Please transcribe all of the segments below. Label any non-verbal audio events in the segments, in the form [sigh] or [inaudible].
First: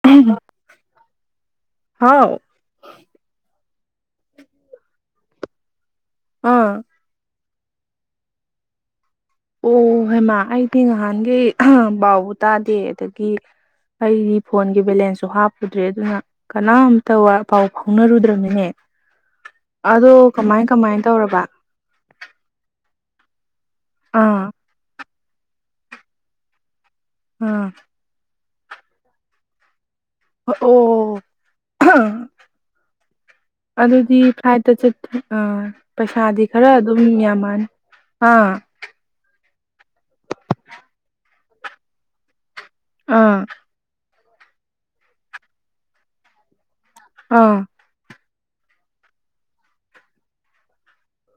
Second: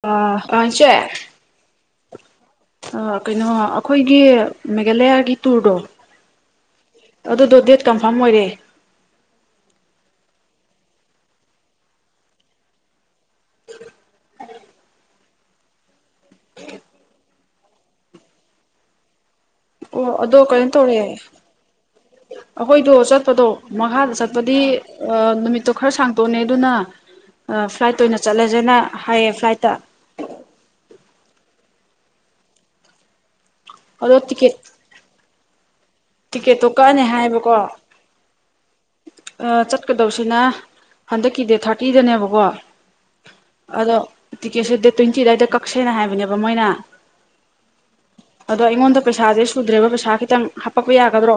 ꯑ ꯑꯆꯦ ꯍꯥꯎ ꯀꯩꯅꯣ ꯑꯩꯈꯣꯏꯒꯤ ꯃꯦꯘꯂꯌꯥꯒꯤ ꯇꯨꯔꯗꯣ ꯑꯥ ꯑꯗꯨꯗꯣ ꯗꯦꯠ ꯀꯟꯐꯥꯔꯝ ꯑꯣꯏꯔꯦ ꯑꯣ ꯍꯦꯃꯥ ꯑꯩꯗꯤ ꯅꯍꯥꯟꯒꯤ ꯕꯥꯕ ꯇꯥꯗꯦ ꯑꯗꯨ ꯑꯩꯒꯤ ꯐꯣꯟꯒꯤ ꯕꯦꯂꯦꯟꯁꯁꯨ ꯍꯥꯞꯄ ꯎꯗ꯭ꯔꯦ ꯑꯗꯨꯅ ꯀꯅꯥꯝꯇ ꯄꯥꯎ ꯐꯥꯎꯅꯔꯨꯗ꯭ꯔꯕꯅꯤꯅꯦ ꯑꯣ ꯑꯗꯣ ꯀꯃꯥꯏ ꯀꯩꯅꯣ ꯀꯃꯥꯏ ꯇꯧꯔꯕ ꯑ ꯆꯠꯄꯗꯣ ꯃꯈꯥꯗ ꯑꯥ ꯆꯠꯄꯗꯤ ꯅꯨꯃꯤꯠꯇꯣ ꯈꯔ ꯁꯥꯡꯇꯣꯛꯅꯦ ꯑꯗꯨꯅ ꯑꯥ ꯑ ꯐ꯭ꯂꯥꯏꯠ ꯑꯣꯏꯅ ꯆꯠꯂꯦ ꯐꯖꯅ ꯍꯥꯏꯌꯦ ꯐ꯭ꯂꯥꯏꯠꯇ ꯑꯣ ꯑꯗꯣ ꯑꯗꯨꯗꯤ ꯇꯤꯀꯦꯠ ꯐ꯭ꯂꯥꯏꯠꯇ ꯆꯠꯦ ꯑꯥ ꯄꯩꯁꯥꯗꯤ ꯇꯤꯀꯦꯠꯇꯣ ꯈꯔ ꯑꯗꯨꯝ ꯀꯛꯑꯅꯤ ꯍꯥꯏꯌꯦꯕꯀꯣ ꯌꯥꯝꯃꯅꯤ ꯑꯥ ꯆꯠꯀꯗꯧꯁꯤꯅ ꯍꯟꯗꯛꯀꯤ ꯗꯦꯠ ꯊꯥꯔꯇꯤꯗꯅꯦꯕꯀꯣ ꯑꯥ ꯑꯗꯣ ꯇꯤꯀꯦꯠꯁꯦ ꯗꯦꯠ ꯇ꯭ꯋꯦꯟꯇꯤ ꯑꯗꯨꯗꯥꯏꯗ ꯀꯛꯁꯦꯅ ꯍꯥꯏꯕꯅꯦꯕ ꯃꯣꯏꯅ ꯑꯥ ꯑꯗꯣ ꯑꯩꯉꯣꯟꯗ ꯄꯩꯁꯥꯁꯦ ꯁꯨꯗ꯭ꯔꯦꯕ ꯄꯩꯁꯥ ꯈꯤꯇꯪ ꯄꯛꯄ ꯌꯥꯒꯗ꯭ꯔꯣ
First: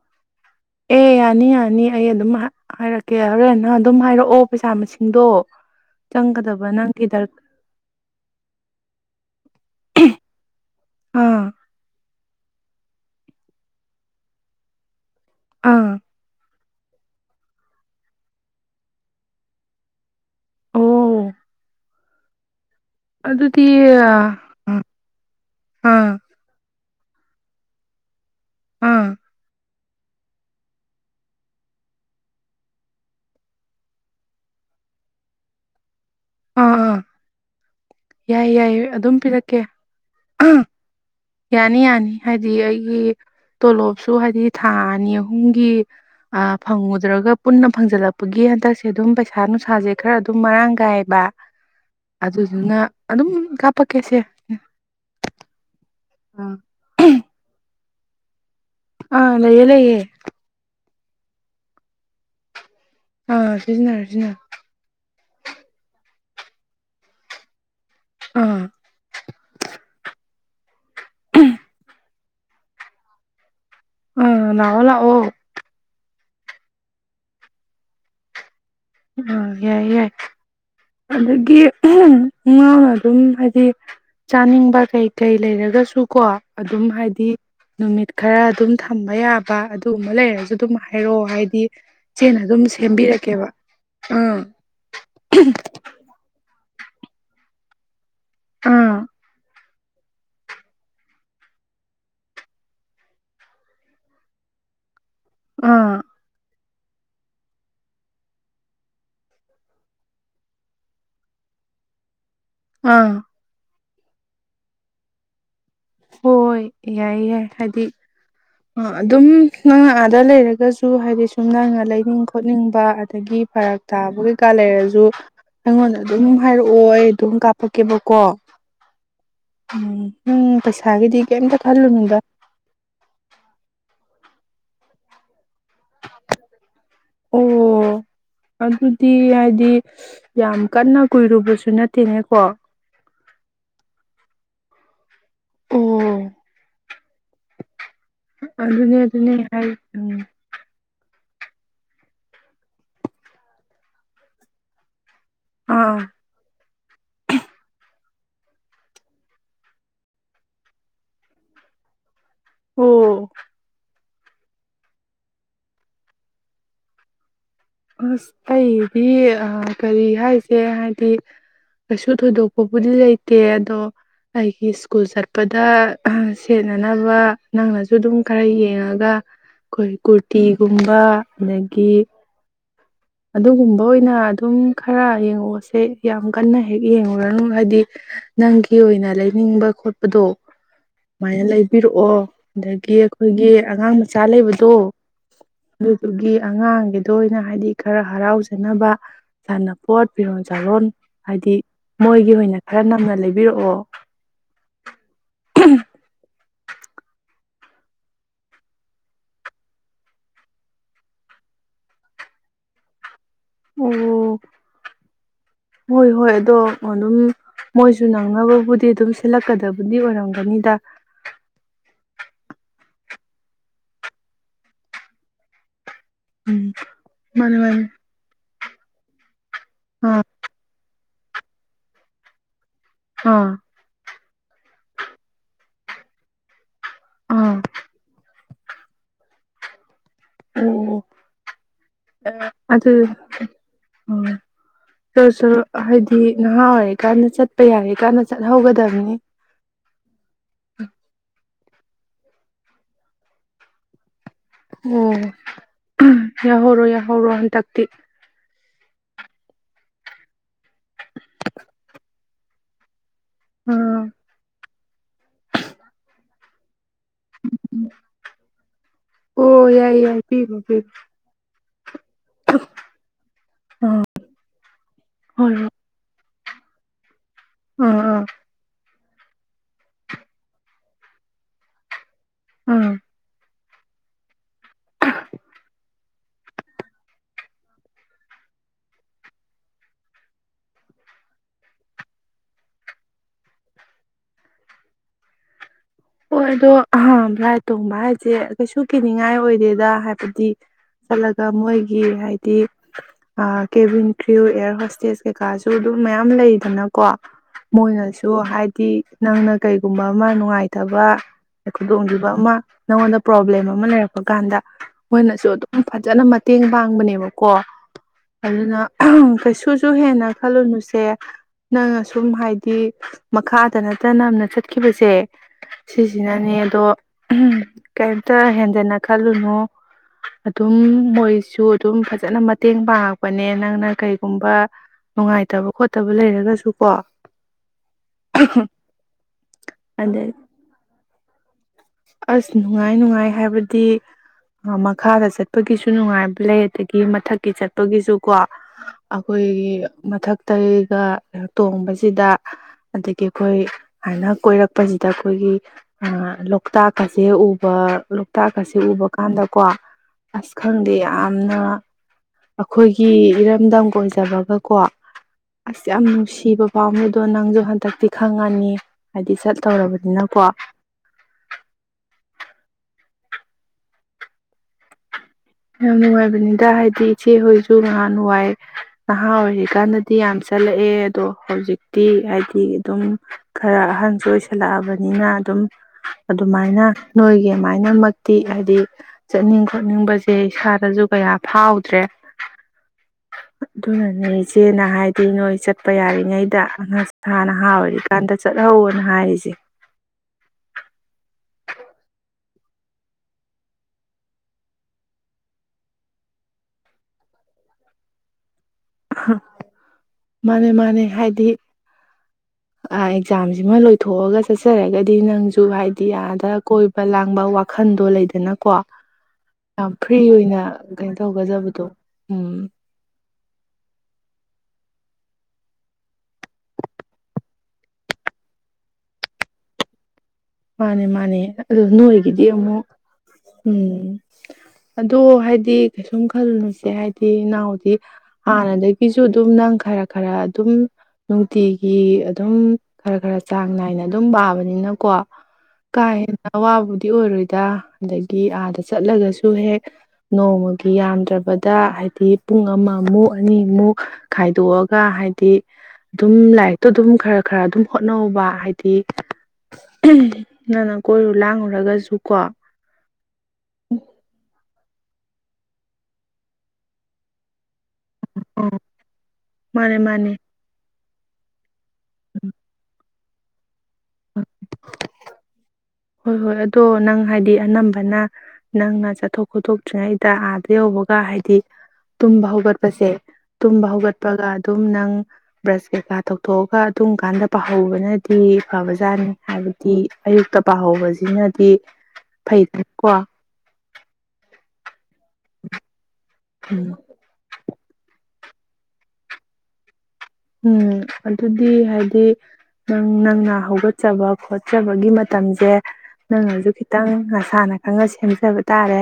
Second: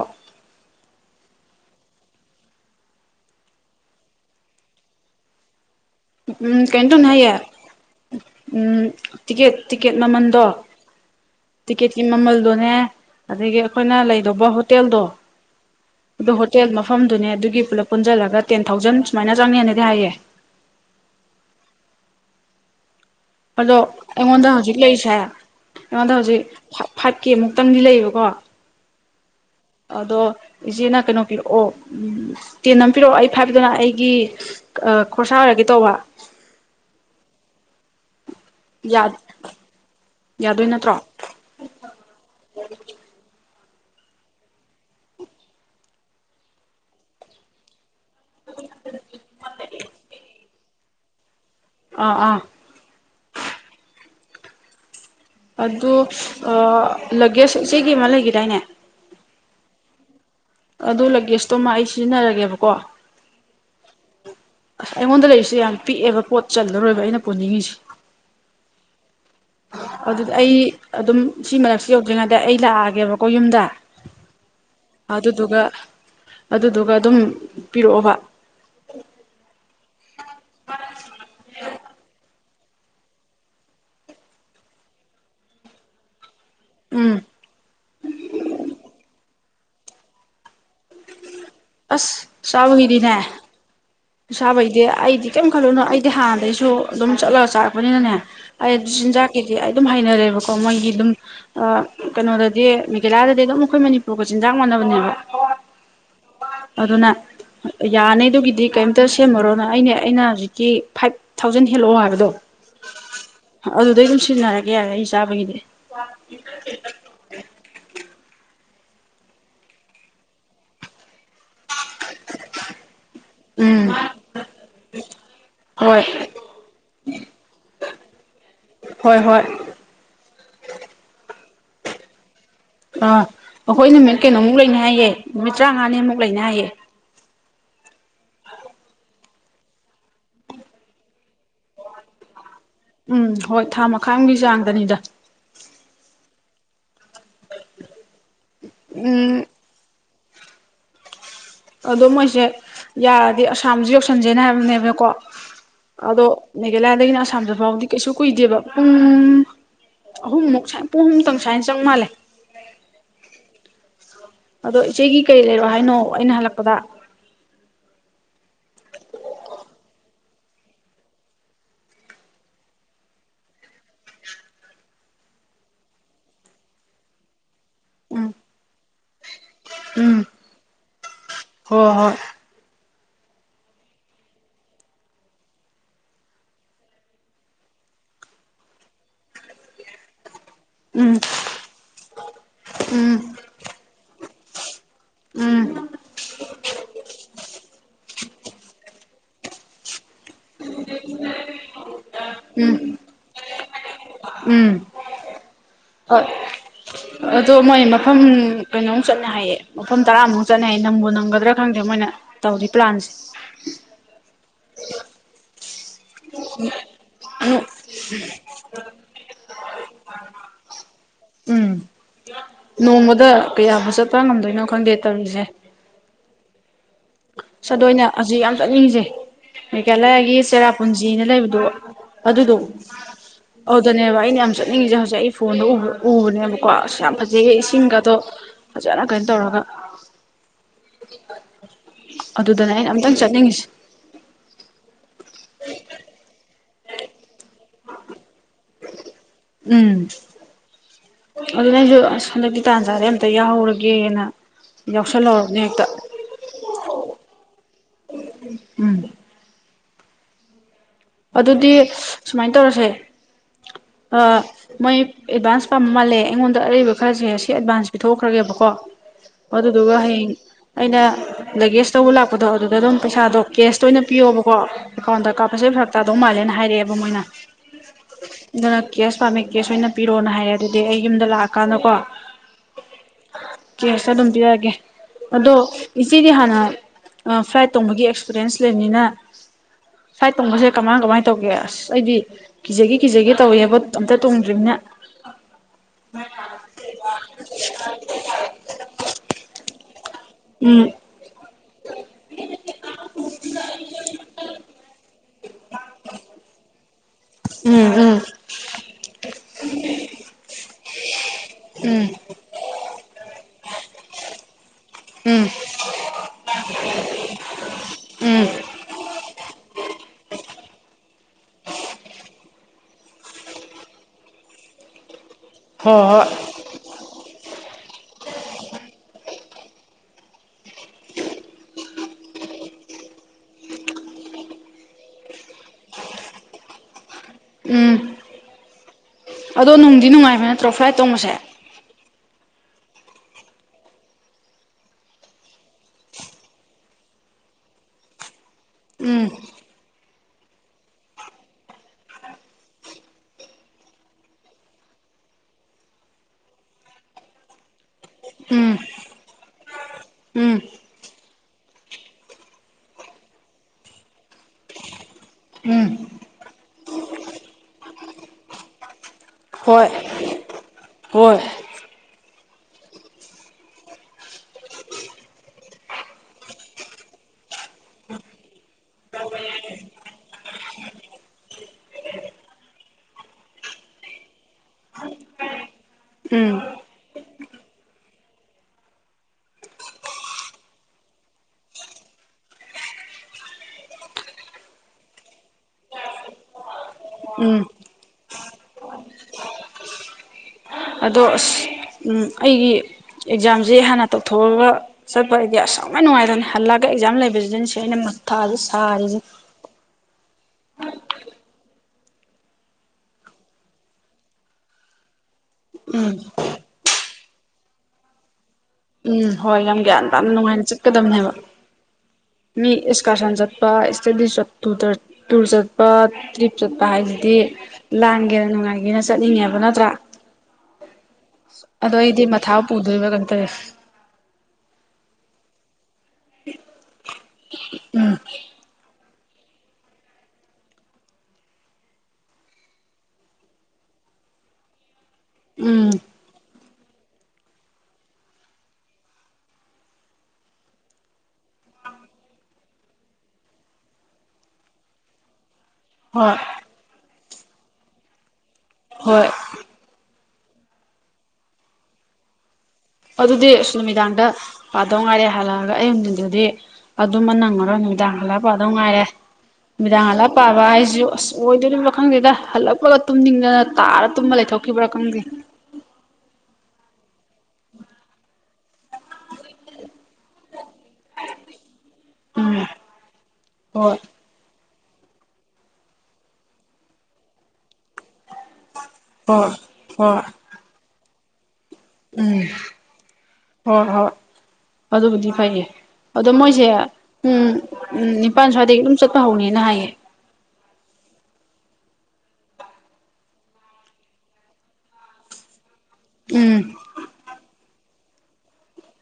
ꯑꯦ ꯌꯥꯅꯤ ꯌꯥꯅꯤ ꯑꯩ ꯑꯗꯨꯝ ꯍꯥꯏꯔꯛꯀꯦ ꯍꯣꯔꯦꯟꯅ ꯑꯗꯨꯝ ꯍꯥꯏꯔꯛꯑꯣ ꯄꯩꯁꯥ ꯃꯁꯤꯡꯗꯣ ꯎꯝ ꯆꯪꯒꯗꯕ ꯀꯩꯅꯣ ꯅꯪꯒꯤ ꯇꯧꯅ ꯍꯥꯏꯌꯦ ꯗꯔꯀꯥꯔ ꯎꯝ ꯇꯤꯀꯦꯠ ꯇꯤꯛꯀꯦꯠ ꯃꯃꯜꯗꯣ ꯑꯥ ꯇꯤꯛꯀꯦꯠꯀꯤ ꯃꯃꯜ ꯑꯗꯨꯅꯦ ꯑꯗꯒꯤ ꯑꯩꯈꯣꯏꯅ ꯂꯩꯗꯧꯕ ꯍꯣꯇꯦꯜꯗꯣ ꯑꯥ ꯑꯗꯣ ꯍ ꯍꯣ ꯇꯦꯜ ꯃꯐꯝꯗꯨꯅꯦ ꯑꯗꯨꯒꯤ ꯄꯨꯂꯞ ꯄꯨꯟꯖꯜꯂꯒ ꯇꯦꯟ ꯊꯥꯎꯖꯟ ꯁꯨꯃꯥꯏꯅ ꯆꯪꯅꯤꯅꯗꯤ ꯍꯥꯏꯌꯦꯦ ꯑꯣ ꯑꯗꯨꯗꯤ ꯑꯂꯣ ꯑꯥ ꯑꯩꯉꯣꯟꯗ ꯍꯧꯖꯤꯛ ꯂꯩꯁꯦ ꯑꯩꯉꯣꯟꯗ ꯑꯥ ꯍꯧꯖꯤꯛ ꯐꯥꯏꯚ ꯀꯦꯃꯨꯛꯇꯪꯗꯤ ꯂꯩꯌꯦꯕꯀꯣ ꯑꯥ ꯑꯗꯣ ꯏꯆꯦꯅ ꯀꯩꯅꯣ ꯄꯤꯔꯛꯑꯣ ꯇꯦꯟ ꯑꯃ ꯄꯤꯔꯛꯑꯣ ꯑꯩ ꯐꯥꯏꯚꯇꯅ ꯑꯩꯒꯤ ꯈꯣꯔꯁꯥ ꯑꯣꯏꯔꯒꯦ ꯇꯧꯕ ꯑꯥ ꯑꯥ ꯌꯥꯏ ꯌꯥꯏ ꯑꯗꯨꯝ ꯄꯤꯔꯛꯀꯦ ꯌꯥꯗꯣꯏ ꯅꯠꯇ꯭ꯔꯣ ꯌꯥꯅꯤ ꯌꯥꯅꯤ ꯍꯥꯏꯗꯤ ꯑꯩꯒꯤ ꯇꯣꯂꯣꯞꯁꯨ ꯍꯥꯏꯗꯤ ꯊꯥ ꯑꯅꯤ ꯑꯍꯨꯝꯒꯤ ꯐꯪꯉꯨꯗ꯭ꯔꯒ ꯄꯨꯟꯅ ꯐꯪꯖꯜꯂꯛꯄꯒꯤ ꯍꯟꯗꯛꯁꯦ ꯑꯗꯨꯝ ꯄꯩꯁꯥ ꯅꯨꯡꯁꯥꯁꯦ ꯈꯔ ꯑꯗꯨꯝ ꯃꯔꯥꯡ ꯀꯥꯏ [unintelligible] ꯑꯥ ꯑꯥ ꯑꯗꯨꯗꯨꯅ ꯑꯗꯨꯝ ꯀꯥꯞꯄꯛꯀꯦꯁꯦ ꯎ ꯑꯗꯨ ꯇ ꯂꯒꯦꯁ ꯁꯤꯒꯤ ꯑꯃ ꯂꯩꯈꯤꯗꯗꯥꯏꯅꯦ ꯑ ꯂꯩꯌꯦ ꯂꯩꯌꯦꯦ ꯑꯗꯨ ꯂꯒꯦꯖꯇꯨꯃ ꯑꯩ ꯁꯤꯖꯤꯟꯅꯔꯒꯦꯕꯀꯣ ꯑ ꯖꯤꯅ ꯔꯖꯤꯅ ꯑꯁ ꯑꯩꯉꯣꯟꯗ ꯂꯩꯔꯤꯁꯦ ꯌꯥꯝ ꯄꯤꯛꯑꯦꯕ ꯄꯣꯠ ꯆꯜꯂꯔꯣꯏꯕ ꯑꯩꯅ ꯄꯨꯅꯤꯡꯉꯁꯤꯦ ꯑꯥ ꯑꯗꯨꯗꯤ ꯑꯩ ꯑꯗꯨꯝ ꯁꯤ ꯃꯅꯥꯛꯁꯤ ꯌꯧ ꯍꯧ꯭ꯔꯤꯉꯩꯗ ꯑꯩ ꯂꯥꯛꯑꯒꯦꯕꯀꯣ ꯌꯨꯝꯗ ꯑꯥ ꯅꯎꯂ ꯑꯣ ꯑꯗꯨꯗꯨꯒ ꯑꯗꯨꯗꯨꯒ ꯑꯗꯨꯝ ꯄꯤꯔꯛꯑꯣꯕ ꯑ ꯌꯥꯏ ꯌꯥꯏ ꯑꯗꯒꯤ ꯉ ꯉꯥꯎꯅ ꯑꯗꯨꯝ ꯍꯥꯏꯗꯤ ꯆꯥꯅꯤꯡꯕ ꯀꯩꯀꯩ ꯂꯩꯔꯒꯁꯨꯀꯣ ꯑꯗꯨꯝ ꯎꯝ ꯍꯥꯏꯗꯤ ꯅꯨꯃꯤꯠ ꯈꯔ ꯑꯗꯨꯝ ꯊꯝꯕ ꯌꯥꯕ ꯑꯗꯨꯒꯨꯝꯕ ꯂꯩꯔꯁꯨ ꯑꯗꯨꯝ ꯍꯥꯏꯔꯛꯑꯣ ꯍꯥꯏꯗꯤ ꯁꯦꯅ ꯑꯗꯨꯝ ꯁꯦꯝꯕꯤꯔꯛꯀꯦꯕ ꯑꯥ ꯁꯕꯩꯗꯦ ꯑꯩꯗꯤꯦ ꯀꯝ ꯈꯜꯂꯣꯅ ꯗꯤ ꯍꯥꯟꯅꯗꯒꯤꯩꯁꯨ ꯑꯗꯨꯝ ꯆꯠꯂꯒ ꯆꯥꯛꯔꯛꯄꯅꯤꯅꯅꯦ ꯑꯥ ꯑꯩꯖꯀꯤꯦꯗꯤ ꯑꯗꯨꯝ ꯍꯩꯅꯔꯦꯕꯀꯣ ꯃꯣꯏꯒꯤ ꯑꯗꯨꯝ ꯀꯩꯅꯣꯗꯗꯤ ꯃꯦꯘꯂꯥꯗꯗꯤ ꯑꯗꯨꯝ ꯑꯩꯈꯣꯏ ꯃꯅꯤꯄꯨꯔꯒ ꯆꯤꯟꯖꯥꯛ ꯃꯥꯟꯅꯕꯅꯦꯕ ꯎꯥ ꯑꯗꯨꯅ ꯌꯥꯅꯤꯗꯨꯒꯤꯗꯤ ꯀꯩꯝꯇ ꯁꯦꯝꯃꯔꯣꯅ ꯑꯅꯦ ꯑꯩꯅ ꯍꯧꯖꯤꯛꯀꯤ ꯐꯥꯏꯚ ꯊꯥꯎꯖꯟ ꯍꯦꯜꯂꯛꯑꯣ ꯍꯥꯏꯕꯗꯣ ꯑꯥ ꯑꯗꯨꯗꯩ ꯑꯗꯨꯝ ꯁꯤꯖꯤꯟꯅꯔꯒꯦ ꯌꯥꯔꯦ ꯑꯩ ꯆꯥꯕꯒꯤꯗꯤ ꯍꯣꯏ ꯌꯥꯏ ꯌꯥꯏ ꯍꯥꯏꯗꯤ ꯑ ꯑꯗꯨꯝ ꯅꯪꯅ ꯑꯥꯗ ꯂꯩꯔꯒꯁꯨ ꯍꯥꯏꯗꯤ ꯁꯨꯝ ꯅꯪꯅ ꯂꯩꯅꯤꯡ ꯈꯣꯠꯅꯤꯡꯕ ꯑꯗꯒꯤ ꯐꯔꯛ ꯎꯝ ꯇꯥꯕ ꯀꯩꯀꯥ ꯂꯩꯔꯁꯨ ꯑꯩꯉꯣꯟꯗ ꯍꯣꯏ ꯑꯗꯨꯝ ꯍꯥꯏꯔꯛꯑꯣ ꯑꯩ ꯑꯗꯨꯝ ꯀꯥꯞꯄꯛꯀꯦꯕꯀꯣ ꯍꯣꯏ ꯍꯣꯏ ꯎꯝ ꯅꯪ ꯄꯩꯁꯥꯒꯤꯗꯤ ꯀꯩꯝꯇ ꯑꯜꯂꯨꯃꯤꯗ ꯑꯥ ꯑꯩꯈꯣꯏ ꯅꯨꯃꯤꯠ ꯀꯩꯅꯣꯃꯨꯛ ꯂꯩꯅ ꯍꯥꯏꯌꯦ ꯅꯨꯃꯤꯠ ꯇꯔꯥꯃꯉꯥꯅꯤꯃꯨꯛ ꯂꯩꯅ ꯍꯥꯏꯌꯦꯦ ꯑꯣ ꯑꯗꯨꯗꯤ ꯍꯥꯏꯗꯤ ꯌꯥꯝ ꯀꯟꯅ ꯀꯨꯏꯔꯨꯕꯁꯨ ꯅꯠꯇꯦꯅꯦꯀꯣ ꯎꯝ ꯍꯣꯏ ꯊꯥ ꯃꯈꯥꯒꯤ ꯆꯥꯡꯗꯅꯤꯗ ꯎꯝ ꯑꯗꯨꯅꯤ ꯑꯗꯨꯅꯤ ꯎꯝ ꯍꯥꯏ ꯎꯝ ꯑꯣ ꯃꯣꯏꯁꯦ ꯌꯥꯔꯗꯤ ꯑꯁꯥꯝꯁꯨ ꯌꯧꯁꯟꯁꯦꯅ ꯍꯥꯏꯕꯅꯦꯕꯀꯣ ꯑꯥ ꯑꯗꯣ ꯃꯦꯘꯂꯌꯥꯗꯒꯤꯅ ꯑꯁꯥꯝꯗ ꯐꯥꯎꯕꯗꯤ ꯀꯩꯁꯨ ꯀꯨꯏꯗꯦꯕ ꯄꯨꯡ ꯑꯍꯨꯝꯃꯨꯛ ꯁꯨꯥꯏ ꯄꯨꯡ ꯑꯨꯝꯨꯛꯇꯪ ꯁꯨꯃꯥꯏꯅ ꯆꯪ ꯃꯥꯜꯂꯦ ꯑꯣ ꯑꯗꯣ ꯏꯆꯦꯒꯤ ꯀꯔꯤ ꯂꯩꯔꯣ ꯍꯥꯏꯅꯣ ꯑꯩꯅ ꯍꯜꯂꯛꯄꯗ ꯑꯁ ꯑꯩꯗꯤ ꯀꯔꯤ ꯍꯥꯏꯁꯦ ꯍꯥꯏꯗꯤ ꯀꯩꯁꯨ ꯊꯣꯏꯗꯣꯛꯄꯕꯨꯗꯤ ꯂꯩꯇꯦ ꯑꯗꯣ ꯑꯩꯒꯤ ꯁ꯭ꯀꯨꯜ ꯆꯠꯄꯗ ꯁꯦꯠꯅꯅꯕ ꯅꯪꯅꯁꯨ ꯑꯗꯨꯝ ꯎꯝ ꯈꯔ ꯌꯦꯡꯉꯒ [inaudible] ꯑꯩꯈꯣꯏ ꯎꯝ ꯀꯨꯔꯇꯤꯒꯨꯝꯕ ꯍꯣꯏ ꯑꯗꯒꯤ ꯍꯣꯏ ꯑꯗꯨꯒꯨꯝꯕ ꯑꯣꯏꯅ ꯑꯗꯨꯝ ꯈꯔ ꯌꯦꯡꯉꯛꯑꯣꯁꯦ ꯌꯥꯝ ꯀꯟꯅ ꯍꯦꯛ ꯌꯦꯡꯉꯨꯔꯅꯨ ꯍꯥꯏꯗꯤ ꯅꯪꯒꯤ ꯑꯣꯏꯅ ꯂꯩꯅꯤꯡꯕ ꯈꯣꯠꯄꯗꯣ ꯎꯝ ꯁꯨꯃꯥꯏꯅ ꯂꯩꯕꯤꯔꯛꯑꯣ ꯑꯗꯒꯤ ꯎꯝ ꯑꯩꯈꯣꯏꯒꯤ ꯑꯉꯥꯡ ꯃꯆꯥ ꯂꯩꯕꯗ ꯎꯝ ꯁꯨ ꯖꯔꯒ ꯑꯉꯥꯡꯒꯤꯗ ꯑꯣꯏꯅ ꯍꯥꯏꯗꯤ ꯈꯔ ꯍꯔꯥꯎꯖꯅꯕ ꯁꯥꯟꯅꯄꯣꯠ ꯐꯤꯔꯣꯟ ꯆꯥꯔꯣꯟ ꯍꯥꯏꯗꯤ ꯃꯣꯏꯒꯤ ꯑꯣꯏꯅ ꯎꯝ ꯈꯔ ꯅꯝꯅ ꯂꯩꯕꯤꯔꯛꯑꯣ ꯎꯝ ꯍꯣꯏ ꯑꯗꯣ ꯃꯣꯏ ꯃꯐꯝ ꯀꯩꯅꯣꯃꯨꯛ ꯆꯠꯅ ꯍꯥꯏꯌꯦ ꯃꯐꯝ ꯇꯔꯥꯃꯨꯛ ꯆꯠꯅ ꯍꯥꯏꯌꯦ ꯅꯪꯕꯨ ꯅꯪꯒꯗ꯭ꯔꯥ ꯈꯪꯗꯦ ꯃꯣꯏꯅ ꯇꯧꯔꯤ ꯄ꯭ꯂꯥꯟꯁꯦ ꯑꯣ ꯍꯣꯏ ꯍꯣꯏ ꯑꯗꯣ ꯑꯗꯨꯝ ꯃꯣꯏꯁꯨ ꯅꯪꯅꯕꯕꯨꯗꯤ ꯑꯗꯨꯝ ꯁꯠꯂꯛꯀꯗꯕꯨꯗꯤ ꯑꯣꯏꯔꯝꯒꯅꯤꯗ ꯎꯝ ꯅꯣꯡꯃꯗ ꯀꯌꯥꯃꯨꯛ ꯆꯠꯄ ꯉꯝꯗꯣꯏꯅꯣ ꯈꯪꯗꯦ ꯇꯧꯔꯤꯁꯦ ꯎꯝ ꯃꯥꯅꯦ ꯃꯥꯅꯦ ꯆꯗꯣꯏꯅ ꯑꯁꯤꯖꯤꯛ ꯌꯥꯝ ꯆꯠꯅꯤꯁꯦ ꯑꯩꯀꯂ ꯑꯥ ꯍꯥꯏꯒ ꯆꯦꯔꯥ ꯄꯨꯟꯖ ꯖꯤꯅ ꯂꯩꯕꯗꯣ ꯑꯗꯨꯗꯣ ꯑꯥ ꯑꯣꯗꯅꯦꯕ ꯑꯩꯅ ꯌꯥꯝ ꯆꯠꯅꯤꯡꯉꯤꯁꯦ ꯍꯧꯖꯤꯛ ꯑꯩ ꯐꯣꯟꯗ ꯎꯕ꯭ꯔ ꯎꯅꯦ ꯀꯣ ꯑꯁ ꯌꯥꯝ ꯐꯖꯩꯌꯦ ꯑꯥ ꯏꯁꯤꯡꯒꯗꯣ ꯐꯖꯅ ꯀꯩꯅ ꯇꯧꯔꯒ [inaudible] ꯑ ꯑꯗꯨꯗꯅꯦ ꯑꯩꯅ ꯑꯗꯨ ꯑꯝꯇꯪ ꯆꯠꯅꯤꯡꯉꯤꯁꯦ ꯑꯣ ꯍꯥꯏꯗꯤ ꯅꯍꯥ ꯑꯣꯏꯔꯤꯀꯥꯟꯗ ꯆꯠꯄ ꯌꯥꯔꯦ ꯀꯥꯟꯗ ꯆꯠꯍꯧꯒꯗꯕꯅꯤ ꯎꯝ ꯎꯝ ꯑꯗꯨꯅ ꯑꯩꯁꯨ ꯑꯁ ꯍꯟꯗꯛꯇꯀꯤ ꯇꯥꯟ ꯆꯥꯗꯦ ꯑꯝꯇ ꯌꯥꯎꯍꯧꯔꯒꯦꯅ ꯑꯣ ꯌꯥꯎꯁꯜꯍꯧꯔꯕꯅꯦ ꯍꯦꯛꯇ ꯌꯥꯍꯧꯔꯣ ꯌꯥꯍꯧꯔꯣ ꯍꯟꯗꯛꯇꯤ ꯎꯝ ꯑꯗꯨꯗꯤ ꯁꯨꯃꯥꯏꯅ ꯇꯧꯔꯁꯦ ꯑꯥ ꯑ ꯃꯣꯏ ꯑꯦꯗꯚꯥꯟꯁ ꯄꯝ ꯃꯥꯜꯦꯉꯣꯟ ꯑꯕ ꯈꯔꯁꯦ ꯑꯁꯤ ꯑꯦꯗꯚꯥꯟꯁ ꯄꯤꯊꯣꯛꯈ꯭ꯔꯒꯦꯕꯀꯣ ꯑꯣ ꯑꯗꯨꯗꯨꯒ ꯌꯥꯏ ꯌꯥꯏ ꯍꯌꯦꯡ ꯄꯤꯒ꯭ꯔꯣ ꯄꯤꯒ꯭ꯔꯣ ꯑꯩꯅ ꯂꯒꯦꯖ ꯑꯆꯧꯕ ꯂꯥꯛꯄꯗꯣ ꯑꯗꯨꯗ ꯑꯗꯨꯝ ꯄꯩꯁꯥꯗꯣ ꯀꯦꯁꯇ ꯑꯣꯏꯅ ꯑꯥ ꯄꯤꯌꯣꯕꯀꯣ ꯑꯦꯀꯥꯎꯟꯗ ꯀꯥꯞ ꯍꯣꯏ ꯐꯁꯦ ꯍꯣꯏ ꯐꯔ ꯃꯥꯜꯂꯦꯅ ꯍꯥꯏꯔꯛꯑꯦꯕ ꯃꯣꯏꯅ ꯑꯥ ꯑꯥ ꯔ ꯀꯦꯁ ꯄꯥꯝꯃꯦ ꯀꯦꯁ ꯑꯣꯏꯅ ꯄꯤꯔꯣꯅ ꯍꯥꯏꯔꯦ ꯑꯗꯨꯗꯤ ꯑꯩ ꯌꯨꯝꯗ ꯂꯥꯛꯑꯀꯥꯟꯗ ꯀꯣ ꯎꯝ ꯀꯦꯁ ꯑꯗꯨꯝ ꯄꯤꯔꯛꯑꯒꯦ ꯑꯗꯣ ꯏꯆꯦꯗꯤ ꯍꯥꯟꯅ ꯐ꯭ꯂꯥꯏꯠ ꯇꯣꯡꯕꯒꯤ ꯑꯦꯛꯁꯄꯤꯔꯤꯌꯦꯟꯁ ꯂꯩꯕꯅꯤꯅ ꯐ꯭ꯂꯥꯏꯠ ꯇꯣꯡꯕꯁꯦ ꯀꯃꯥꯏ ꯀꯃꯥꯏꯅ ꯇꯧꯒꯦ ꯑꯁ ꯑꯩꯗꯤ ꯀꯤꯖꯒꯦ ꯀꯤꯖꯒꯦ ꯇꯧꯏ ꯍꯥꯏꯕ ꯑꯝꯇ ꯇꯣꯡꯗ꯭ꯔꯤꯝꯅꯦ ꯍꯣꯏ ꯑꯗꯣ ꯑꯍꯥꯟꯕꯥꯏ ꯇꯣꯡꯕ ꯍꯥꯏꯁꯦ ꯀꯩꯁꯨ ꯀꯤꯅꯤꯡꯉꯥꯏ ꯑꯣꯏꯗꯦꯗ ꯍꯥꯏꯕ ꯗꯤ ꯎꯝ ꯐꯂꯒ ꯃꯣꯏꯒꯤ ꯍꯥꯏꯗꯤ ꯀꯦꯚꯟ ꯀ꯭ꯨ ꯑꯦꯌꯥꯔ ꯍꯣꯁꯇꯦꯁ ꯀꯩꯀꯥꯁꯨ ꯑꯗꯨꯝ ꯃꯌꯥꯝ ꯂꯩꯗꯅ ꯀꯣ ꯎꯝ ꯃꯣꯏꯅꯁꯨ ꯍꯥꯏꯗꯤ ꯅꯪꯅ ꯀꯔꯤꯒꯨꯝꯕ ꯑꯃ ꯅꯨꯡꯉꯥꯏꯇ ꯑꯗꯨꯒ ꯎꯝ ꯈꯨꯗꯣꯡꯊꯤꯕ ꯑꯃ ꯅꯪꯉꯣꯟꯗ ꯄ꯭ꯔꯣꯕ꯭ꯂꯦꯝ ꯑꯃ ꯂꯩꯔꯛꯄ ꯀꯥꯟꯗ ꯎꯝ ꯎꯝ ꯃꯣꯏꯅꯁꯨ ꯑꯗꯨꯝ ꯐꯖꯅ ꯃꯇꯦꯡ ꯄꯥꯡꯕꯅꯦꯕꯀꯣ ꯎꯝ ꯑꯗꯨꯅ ꯀꯩꯁꯨꯁꯨ ꯍꯦꯟꯅ ꯈꯜꯂꯨꯅꯨ ꯁꯦ ꯅꯪꯅ ꯁꯨꯝ ꯍꯥꯏꯗꯤ ꯃꯈꯥꯗ ꯅꯠꯇ ꯅꯝꯅ ꯆꯠꯈꯤꯕꯁꯦ ꯍꯣꯏ ꯍꯣꯏ ꯁꯤꯁꯤꯅꯅꯦ ꯑꯗꯣ ꯀꯩꯝꯇ ꯍꯦꯟꯗꯅ ꯈꯜꯂꯨꯅꯨ ꯑꯗꯨꯝ ꯃꯣꯏꯁꯨ ꯑꯗꯨꯝ ꯐꯖꯅ ꯃꯇꯦꯡ ꯄꯥꯡꯉꯛꯄꯅꯦ ꯅꯪꯅ ꯀꯩꯒꯨꯝꯕ ꯅꯨꯡꯉꯥꯏꯇꯕ ꯈꯣꯠꯇꯕ ꯂꯩꯔꯒꯁꯨꯀꯣ ꯎꯝ ꯑꯗꯣꯅ ꯑꯗꯩ ꯅꯨꯡꯉꯥꯏꯕ ꯅꯠꯇ꯭ꯔꯣ ꯐ꯭ꯂꯥꯏꯠ ꯇꯣꯡꯕꯁꯦ ꯑꯁ ꯅꯨꯡꯉꯥꯏ ꯅꯨꯡꯉꯥꯏ ꯍꯥꯏꯕꯗꯤ ꯃꯈꯥꯗ ꯆꯠꯄꯒꯤꯁꯨ ꯅꯨꯡꯉꯥꯏꯕ ꯂꯩ ꯑꯗꯒꯤ ꯃꯊꯛꯀꯤ ꯆꯠꯄꯒꯤꯁꯨꯀꯣ ꯎꯝ ꯑꯩꯈꯣꯏꯒꯤ ꯃꯊꯛꯇꯒ ꯇꯣꯡꯕꯁꯤꯗ ꯑꯗꯒꯤ ꯑꯩꯈꯣꯏ ꯍꯥꯏꯅ ꯀꯣꯏꯔꯛꯄꯁꯤꯗ ꯑꯩꯈꯣꯏꯒꯤ ꯂꯣꯛꯇꯥꯛꯀꯁꯦ ꯎꯕ ꯎꯝ ꯂꯣꯛꯇꯥꯛꯀꯁꯦ ꯎꯕ ꯀꯥꯟꯗꯀꯣ ꯑꯁ ꯎꯝ ꯈꯪꯗꯦ ꯌꯥꯝꯅ ꯑꯩꯈꯣꯏꯒꯤ ꯏꯔꯝꯗꯝ ꯀ ꯑꯣꯏꯖꯕꯒꯀꯣ ꯑꯁ ꯎꯝ ꯌꯥꯝ ꯅꯨꯡꯁꯤꯕ ꯄꯥꯎꯕꯗꯣ ꯅꯪꯁꯨ ꯍꯟꯗꯛꯇꯤ ꯈꯪꯉꯅꯤ ꯍꯥꯏꯗꯤ ꯍꯣꯏ ꯆꯠꯠꯇꯧꯔꯕꯅꯤꯅꯀꯣ ꯍꯣꯏ ꯌꯥꯝ ꯅꯨꯡꯉꯥꯏꯕꯅꯤꯗ ꯍꯥꯏꯗꯤ ꯏꯆꯦ ꯍꯣꯏꯁꯨ ꯅꯍꯥꯟ ꯋꯥꯏ ꯅꯍꯥ ꯑꯣꯏꯔꯤꯀꯥꯟꯗꯗꯤ ꯌꯥꯝ ꯆꯠꯂꯛꯑꯦ ꯑꯗꯣ ꯍꯧꯖꯤꯛꯇꯤ ꯍꯥꯏꯗꯤ ꯑꯗꯨꯝ ꯈꯔ ꯑꯍꯟꯁꯨ ꯑꯣꯏꯁꯜꯂꯛꯑꯕꯅꯤꯅ ꯑꯗꯨꯝ ꯎꯝ ꯑꯗꯨꯃꯥꯏꯅ ꯅꯣꯏꯒꯤ ꯑꯗꯨꯃꯥꯏꯅꯃꯛꯇꯤ ꯍꯥꯏꯗꯤ ꯆꯠꯅꯤꯡ ꯈꯣꯠꯅꯤꯡꯕꯁꯦ ꯏꯆꯦ ꯏꯁꯥꯗꯁꯨ ꯀꯌꯥ ꯐꯥꯎꯗ꯭ꯔꯦ ꯑꯗꯨꯅꯅꯦ ꯏꯆꯦꯅ ꯍꯥꯏꯗꯤ ꯅꯣꯏ ꯆꯠꯄ ꯌꯥꯔꯤꯉꯩꯗ ꯑꯉꯥꯡ ꯎꯝ ꯁꯥꯅꯍꯥ ꯑꯣꯏꯔꯤꯀꯥꯟꯗ ꯆꯠꯍꯧꯅ ꯍꯥꯏꯔꯤꯁꯦ ꯑꯗꯣ ꯑꯁ ꯑꯩꯒꯤ ꯑꯦꯛꯖꯥꯝꯁꯦ ꯍꯥꯟꯅ ꯇꯧꯊꯣꯛꯑꯒ ꯆꯠꯄ ꯍꯥꯏꯗꯤ ꯑꯁꯉꯥꯏ ꯅꯨꯡꯉꯥꯏꯇꯅꯤ ꯍꯜꯂꯛꯑꯒ ꯑꯦꯛꯖꯥꯝ ꯂꯩꯕꯁꯤꯗꯅꯤ ꯁꯤ ꯑꯩꯅ ꯊꯥꯗ ꯑꯥꯔ ꯃꯥꯅꯦ ꯃꯥꯅꯦ ꯍꯥꯏꯗꯤ ꯑꯦꯛꯖꯥꯝꯁꯤꯃ ꯂꯣꯏꯊꯣꯛꯑꯒ ꯆꯠꯆꯔꯒꯗꯤ ꯅꯪꯁꯨ ꯍꯥꯏꯗꯤ ꯎꯝ ꯑꯥꯗ ꯀꯣꯏꯕ ꯂꯥꯡꯕ ꯋꯥꯈꯜꯗꯣ ꯂꯩꯗꯅꯀꯣ ꯎꯝ ꯍꯣꯏ ꯌꯥꯝ ꯒ꯭ꯌꯥꯟ ꯐ꯭ꯔꯤ ꯇꯥꯅ ꯑꯣꯏꯅ ꯅꯨꯡꯉꯥꯏꯅ ꯀꯩꯅꯣ ꯆꯠꯀꯗꯕꯅꯦꯕ ꯇꯧꯒꯗꯕꯗꯣ ꯎꯝ ꯃꯤ ꯑꯦꯛꯁꯀꯥꯔꯁꯟ ꯆꯠꯄ ꯏꯁꯇꯗꯤ ꯆꯠꯇꯨꯗ ꯇꯨꯔ ꯆꯠꯄ ꯇ꯭ꯔꯤꯞ ꯆꯠꯄ ꯍꯥꯏꯁꯤꯗꯤ ꯂꯥꯟꯒꯦꯅ ꯅꯨꯡꯉꯥꯏꯒꯦꯅ ꯆꯠꯅꯤꯡꯉꯦꯕ ꯅꯠꯇ꯭ꯔꯥ ꯃꯥꯅꯦ ꯃꯥꯅꯦ ꯑꯗꯨ ꯑꯗꯣ ꯑꯩꯗꯤ ꯅꯣꯏꯒꯤꯗꯤ ꯃꯊꯥ ꯑꯃꯨꯛ ꯄꯨꯗꯣꯏꯕ ꯀꯩꯅꯣ ꯇꯧꯋꯦ ꯎꯝ ꯑꯣ ꯍꯥꯏꯗꯤ ꯑ ꯁꯨꯝ ꯈꯜꯂꯂꯨꯁꯦ ꯍꯥꯏꯗꯤ ꯏꯅꯥꯍꯎꯗꯤ ꯍꯥꯟꯅꯗꯒꯤ ꯐꯁꯨ ꯑꯗꯨꯝ ꯅꯪ ꯈꯔ ꯈꯔ ꯑꯗꯨꯝ ꯅꯨꯡꯇꯤꯒꯤ ꯑꯗꯨꯝ ꯈꯔ ꯈꯔ ꯆꯥꯡ ꯅꯥꯏꯅ ꯑꯗꯨꯝ ꯄꯥꯕꯅꯤꯅꯀꯣ ꯎꯝ ꯀꯥꯏ ꯑꯋꯥꯕꯨꯗꯤ ꯑꯣꯏꯔꯣꯏꯗ ꯑꯗꯒꯤ ꯑꯥꯗ ꯆꯠꯂꯒꯁꯨ ꯍꯦꯛ ꯅꯣꯡꯃꯒꯤ ꯌꯥꯝꯗ꯭ꯔꯕꯗ ꯍꯥꯏꯗꯤ ꯄꯨꯡ ꯑꯃꯃꯨꯛ ꯑꯅꯤꯃꯨꯛ ꯈꯥꯏꯗꯣꯛꯑꯒ ꯍꯥꯏꯗꯤ ꯑꯗꯨꯝ ꯍꯣꯏ ꯂꯥꯏꯔꯤꯛꯇꯣ ꯑꯗꯨꯝ ꯈꯔ ꯈꯔ ꯑꯗꯨꯝ ꯍꯣꯠꯅꯧꯕ ꯍꯥꯏꯗꯤ ꯍꯣꯏ ꯅꯪꯅ ꯀꯣꯏꯔꯨ ꯂꯥꯡꯉꯨꯔꯒꯁꯨ ꯀꯣ ꯑꯗꯨꯗꯨꯗꯤꯁ ꯅꯨꯃꯤꯗꯥꯗ ꯗꯉꯥꯏꯔꯦ ꯍꯥꯏꯜꯂꯛꯑꯒ ꯑꯩ ꯍꯖꯤꯤꯟꯗꯨꯗꯤ ꯑꯗꯨꯃ ꯅꯪꯉꯒ ꯅꯨꯃꯤꯗꯥꯡ ꯍꯜꯂꯥꯞ ꯄꯥꯗꯧ ꯎꯝ ꯉꯥꯏꯔꯦ ꯃꯥꯅꯦ ꯅꯨꯃꯤꯗꯥꯡ ꯍꯜꯂꯥ ꯃꯥꯅꯦ ꯄꯥꯕ ꯍꯥꯏꯁꯨ ꯑꯁ ꯃꯣꯏꯗꯨꯅ ꯈꯪꯗ ꯍꯜꯂꯛꯄꯂ ꯇꯨꯝꯅꯤꯡꯗꯅ ꯇꯥꯔ ꯇꯨꯝꯕ ꯂꯩꯊꯣꯛꯈꯤꯕ꯭ꯔꯥ ꯈꯪꯗꯦ ꯍꯣꯏ ꯍꯣꯏ ꯑꯗꯣ ꯅꯪ ꯍꯥꯏꯗꯤ ꯑꯅꯝꯕꯅ ꯅꯪꯅ ꯆꯠꯊꯣꯛ ꯈꯣꯠꯇꯣꯛꯇ꯭ꯔꯤꯉꯩꯗꯥ ꯌꯧꯕꯒ ꯍꯥꯏꯗꯤ ꯇꯨꯝꯕ ꯎꯝ ꯍꯧꯒꯠꯄꯁꯦ ꯇꯨꯝꯕ ꯍꯣꯏ ꯍꯧꯒꯠꯄꯒ ꯑꯗꯨꯝ ꯅꯪ ꯕ꯭ꯔꯁ ꯀꯩꯀꯥ ꯇꯧꯊꯣꯛꯑꯒ ꯑꯗꯨꯝ ꯀꯥꯟꯗ ꯄꯥꯍꯧꯕꯅꯦ ꯗꯤ ꯐꯕꯖꯥꯠꯅꯤ ꯍꯣꯏ ꯍꯥꯏꯕꯗꯤ ꯍꯣꯏ ꯑꯌꯨꯛꯇ ꯍꯁꯤꯅꯗꯤ ꯎꯝ ꯍꯣꯏ ꯍꯣꯏ ꯑꯗꯨꯕꯨꯗꯤ ꯍꯥꯏ ꯑꯗꯣ ꯃꯣꯏꯁꯦ ꯎꯝ ꯎꯝ ꯄꯥꯟꯁ꯭ꯋꯥꯗꯒꯤ ꯑꯗꯨꯝ ꯆꯠꯄ ꯍꯧꯥꯎꯅꯤꯅ ꯍꯥꯏꯌꯦ ꯎꯝ ꯑꯗꯨꯗꯤ ꯍꯥꯏꯗꯤ ꯅꯪ ꯅꯪꯅ ꯍꯧꯒꯠꯆꯕ ꯈꯣꯠꯆꯕꯒꯤ ꯃꯇꯝꯁꯦ ꯎꯝ ꯅꯪꯅꯁꯨ ꯈꯤꯇꯪ ꯅꯁꯥꯅ ꯑ ꯁꯦꯝꯖꯕ ꯇꯥꯔꯦ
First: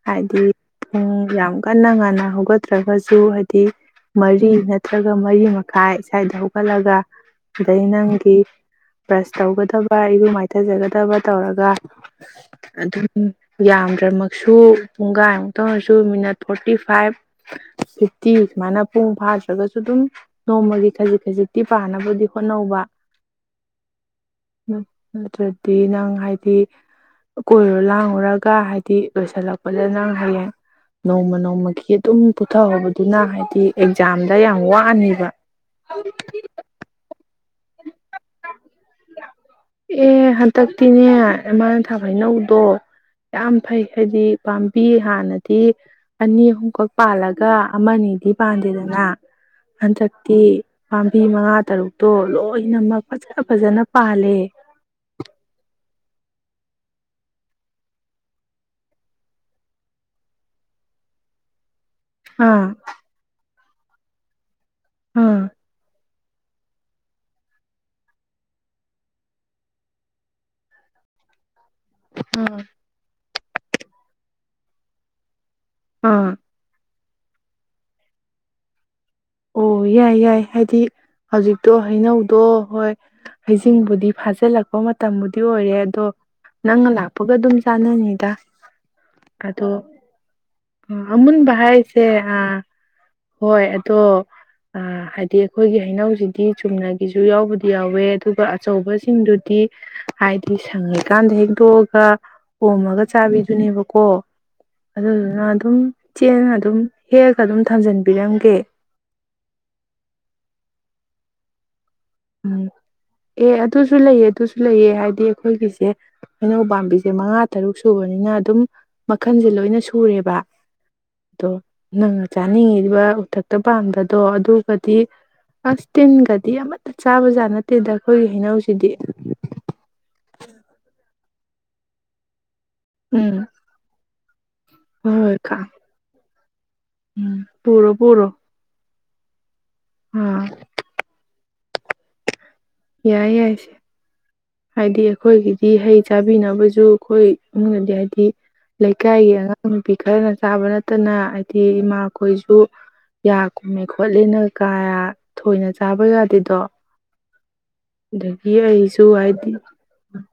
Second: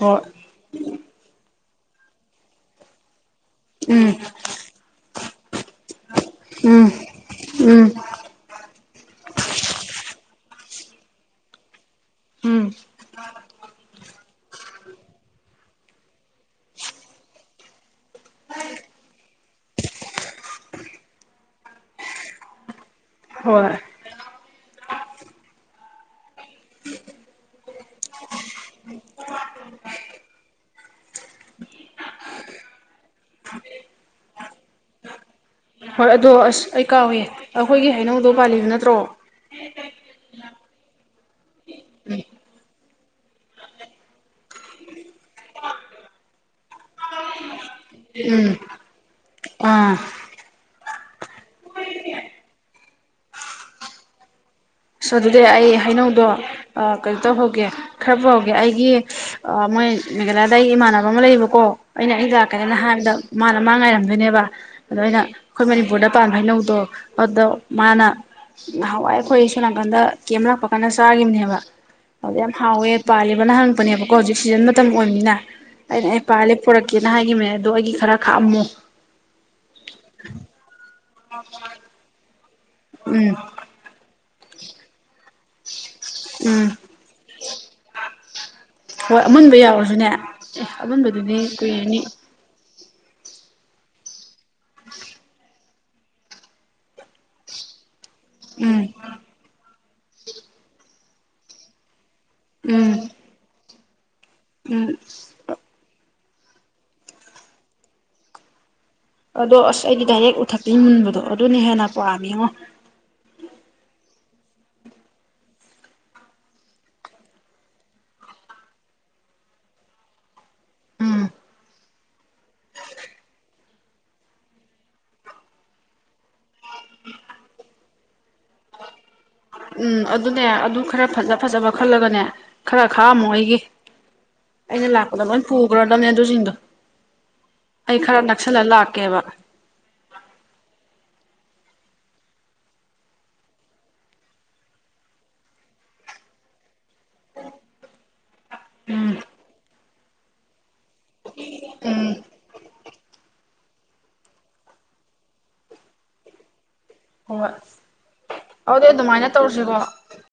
ꯍꯣꯏ ꯍꯥꯏꯗꯤ ꯄꯨꯡ ꯌꯥꯝ ꯀꯟꯅ ꯉꯟꯅ ꯍꯧꯒꯠꯇ꯭ꯔꯒꯁꯨ ꯍꯥꯏ ꯎꯝ ꯃꯔꯤ ꯅꯠꯇ꯭ꯔꯒ ꯃꯔꯤ ꯃꯈꯥꯏ ꯏꯁꯥꯗ ꯎꯝ ꯍꯧꯒꯠꯂꯒ ꯑꯗꯩ ꯎꯝ ꯅꯪꯒꯤ ꯕ꯭ꯔꯁ ꯇꯧꯒꯗꯕ ꯑꯩꯨꯝ ꯊꯖꯒꯗꯕ ꯇꯧꯔꯒ ꯎꯝ ꯑꯗꯨꯝ ꯌꯥꯝꯗ꯭ꯔꯃꯛꯁꯨ ꯄꯨꯡꯈꯥꯏꯃꯨꯛꯇ ꯑꯣꯏꯔꯁꯨ ꯃꯤꯅꯠ ꯐꯣꯔꯇꯤ ꯐꯥꯏꯚ ꯐꯤꯐꯇꯤ ꯁꯨꯃꯥꯏꯅ ꯄꯨꯡ ꯐꯥꯗ꯭ꯔꯒꯁꯨ ꯑꯗꯨꯝ ꯅꯣꯡꯃꯒꯤ ꯈꯖꯤꯛ ꯈꯖꯤꯛꯇꯤ ꯄꯥꯅꯕꯗꯤ ꯍꯣꯠꯅꯧꯕ ꯍꯣꯏ ꯅꯠꯇ꯭ꯔꯗꯤ ꯅꯪ ꯍꯥꯏꯗꯤ ꯀꯣꯏꯔꯣ ꯂꯥꯡꯉꯨꯔꯒ ꯍꯥꯏꯗꯤ ꯂꯣꯏꯁꯤꯜꯂꯛꯄꯗ ꯅꯪ ꯍꯌꯦꯡ ꯅꯣꯡꯃ ꯅꯣꯡꯃꯒꯤ ꯑꯗꯨꯝ ꯄꯨꯊꯍꯧꯕꯗꯨꯅ ꯍꯥꯏꯕꯗꯤ ꯑꯦꯛꯖꯥꯝꯗ ꯌꯥꯝ ꯋꯥꯅꯤꯕ ꯍꯣꯏ ꯑꯗꯣ ꯑꯁ ꯑꯩ ꯀꯥ ꯑꯣꯏꯌꯦ ꯑꯩꯈꯣꯏꯒꯤ ꯍꯩꯅꯧꯗꯧ ꯄꯥꯜꯂꯤꯕ ꯅꯠꯇ꯭ꯔꯣ ꯑꯦ ꯍꯟꯗꯛꯇꯤꯅꯦ ꯃꯥꯃꯥꯅ ꯊꯥ ꯍꯩꯅꯧꯗꯣ ꯌꯥꯝ ꯐꯩ ꯍꯥꯏꯗꯤ ꯄꯥꯝꯕꯤ ꯍꯥꯟꯅꯗꯤ ꯑꯅꯤ ꯑꯍꯨꯝꯈꯛ ꯄꯥꯜꯂꯒ ꯑꯃꯅꯤꯅꯤꯗꯤ ꯎꯝ ꯄꯥꯟꯗꯦꯗꯅ ꯑꯥ ꯍꯟꯗꯛꯇꯤ ꯄꯥꯝꯕꯤ ꯃꯉꯥ ꯇꯔꯨꯛꯇꯣ ꯂꯣꯏꯅꯃꯛ ꯐꯖ ꯐꯖꯅ ꯄꯥꯜꯂꯦ ꯑꯁꯣ ꯑꯗꯨꯗꯤ ꯑꯩ ꯍꯩꯅꯧꯗꯣ ꯀꯩꯅꯣ ꯇꯧꯍꯧꯒꯦ ꯈꯔ ꯄꯨꯍꯧꯒꯦ ꯑꯩꯒꯤ ꯃꯣꯏ ꯃꯦꯘꯂꯌꯥꯗ ꯑꯩꯒꯤ ꯏꯃꯥꯟꯅꯕ ꯑꯃ ꯂꯩꯌꯦꯕꯀꯣ ꯑꯩꯅ ꯑꯥ ꯑꯩꯗꯥꯛꯀꯩꯅꯅ ꯍꯥꯏꯕꯗ ꯃꯥꯅ ꯃꯥꯡ ꯉꯥꯏꯔꯝꯗꯣꯏꯅꯦꯕ ꯑꯗꯨꯃꯥꯏꯅ ꯑꯥ ꯑꯩꯈꯣꯏ ꯃꯅꯤꯄꯨꯔꯗ ꯃꯄꯥꯟ ꯐꯩꯅꯧꯗꯣ ꯑꯗꯨꯗ ꯃꯥꯅ ꯅꯍꯥꯟꯋꯥꯏ ꯑꯩꯈꯣꯏ ꯀꯣꯅꯥꯀꯥꯟꯗ ꯀꯦꯝ ꯑꯃ ꯂꯥꯛꯄ ꯀꯥꯟꯗ ꯆꯥꯈꯤꯕꯅꯦꯕ ꯍꯧꯗ ꯌꯥꯝ ꯑꯥ ꯍꯥꯎ ꯌꯦ ꯄ ꯅ ꯍꯪꯛꯄꯅꯦꯕꯀꯣ ꯍꯧꯖꯤꯛ ꯁꯤꯖꯟ ꯃꯇꯝ ꯑꯣꯏꯕꯅꯤꯅ ꯑ ꯑꯥ ꯄꯥꯂꯦ ꯄꯨꯔ ꯀꯦꯅ ꯍꯥꯏꯒꯤꯅꯦ ꯑꯗꯣ ꯑꯩꯒꯤ ꯈꯔ ꯈꯥꯛꯑꯝꯃꯣ ꯑꯣ ꯌꯥꯏ ꯌꯥꯏ ꯍꯥꯏꯗꯤ ꯍꯧꯖꯤꯛꯇꯣ ꯍꯩꯅꯧꯗꯣ ꯍꯣꯏ ꯎꯝ ꯍꯩꯁꯤꯡꯕꯨꯗꯤ ꯐꯖꯦ ꯂꯥꯛꯀꯣ ꯃ ꯇꯥꯃꯗꯤ ꯤ ꯑꯣꯏꯔꯦ ꯑꯗꯣ ꯎꯝ ꯅꯪ ꯂꯥꯛꯄꯒ ꯑꯗꯨꯝ ꯆꯥꯟꯅꯅꯤꯗ ꯍꯣꯏ ꯑꯃꯨꯟꯕ ꯌꯥꯎꯔꯁꯨꯅꯦ ꯑꯦ ꯑ ꯑꯃꯨꯟꯕꯗꯨꯗꯤ ꯑꯃꯨꯟꯕ ꯀꯨꯏꯔꯅꯤ ꯍꯥꯏꯁꯦ ꯑꯥ ꯍꯣꯏ ꯑꯣ ꯍꯥꯏꯗꯤ ꯑꯩꯈꯣꯏꯒꯤ ꯍꯩꯅꯧꯁꯤꯗꯤ ꯆꯨꯝꯅꯒꯤꯁꯨ ꯌꯥꯎꯕꯗꯤ ꯌꯥꯎꯋꯦ ꯑꯗꯨꯒ ꯎꯝ ꯑꯆꯧꯕꯁꯤꯡꯗꯨꯗꯤ ꯍꯥꯏꯗꯤ ꯁꯪꯉꯤꯀꯥꯟꯗ ꯍꯦꯛꯛꯇꯣꯛꯑꯒ ꯍꯣꯝꯃꯒ ꯎꯝ ꯆꯥꯕꯤꯗꯨꯅꯦꯕ ꯀꯣ ꯎꯝ ꯑꯗꯨꯗꯨꯅ ꯑꯗꯨꯝ ꯆꯦ ꯑꯗꯨꯝ ꯍꯦꯛꯒ ꯑꯗꯨꯝ ꯊꯝꯖꯟꯕꯤꯔꯝꯒꯦ ꯑꯗꯣ ꯑꯁ ꯑꯩꯗꯤ ꯗꯥꯏꯔꯦꯛ ꯎꯊꯛꯇꯒꯤ ꯃꯨꯟꯕꯗꯣ ꯑꯗꯨꯅ ꯍꯦꯟꯅ ꯄꯥꯝꯃꯤ ꯉꯣ ꯎꯝ ꯑꯦ ꯑꯗꯨꯨ ꯁꯨ ꯂꯥꯏ ꯑꯗꯨꯁꯨ ꯂꯩꯌꯦ ꯍꯥꯏꯗꯤ ꯑꯩꯈꯣꯏꯒꯤꯁꯦ ꯍꯩꯅꯧ ꯄꯥꯝꯕꯤꯁꯦ ꯃꯉꯥ ꯇꯔꯨꯛ ꯁꯨꯕꯅꯤꯅ ꯑꯗꯨꯝ ꯃꯈꯟꯁꯦ ꯂꯣꯏꯅ ꯁꯨꯔꯦꯕ ꯑꯗꯣ ꯅꯪꯅ ꯆꯥꯅꯤꯡꯉꯤꯕ ꯎꯊꯛꯇ ꯄꯥꯟꯕꯗꯣ ꯑꯗꯨꯒꯗꯤ ꯑꯁ ꯇꯤꯟꯒꯗꯤ ꯑꯃ ꯆꯥꯕꯖꯥꯠ ꯅꯠꯇꯦꯗ ꯑꯩꯈꯣꯏꯒꯤ ꯍꯩꯅꯧꯁꯤꯗꯤ ꯎꯝ ꯑꯗꯨꯅꯦ ꯑꯗꯨ ꯈꯔ ꯐꯖ ꯐꯖꯕ ꯈꯜꯂꯒꯅꯦ ꯈꯔ ꯈꯥꯝꯃꯣ ꯎꯝ ꯑꯩꯒꯤ ꯑꯩꯅ ꯍꯣꯏ ꯂꯥꯛꯀꯗ ꯍꯣꯏ ꯀꯥ ꯄꯨꯡꯛꯔꯣꯗꯝ ꯅ ꯑꯗꯨ ꯁꯤꯁꯤꯡꯗꯣ ꯎꯝ ꯄꯨꯔꯣ ꯑꯩ ꯈꯔ ꯄꯨꯔꯣ ꯅꯛꯁꯜꯂ ꯂꯥꯛꯀꯦ ꯑꯣ ꯀꯦꯕ ꯑꯥ ꯌꯥꯏ ꯌꯥꯏꯁꯦ ꯍꯥꯏꯗꯤ ꯑꯩꯈꯣꯏꯒꯤꯗꯤ ꯍꯩ ꯆꯥꯕꯤꯅꯕꯁꯨ ꯑꯩꯈꯣꯏꯅꯗꯤ ꯍꯥꯏꯗꯤ ꯎꯝ ꯂꯩꯀꯥꯏꯒꯤ ꯑꯉꯥꯡ ꯅꯨꯄꯤ ꯈꯔꯅ ꯆꯥꯕ ꯅꯠꯇꯅ ꯎꯝ ꯏꯃꯥꯈꯣꯏꯁꯨ ꯀꯨꯝꯃꯦ ꯈꯣꯠꯂꯦꯅ ꯀꯌꯥ ꯊꯣꯏꯅ ꯆꯥꯕ ꯌꯥꯗꯦꯗꯣ ꯍꯣꯏ ꯗꯒꯁꯨ ꯍꯥꯏ ꯖꯒ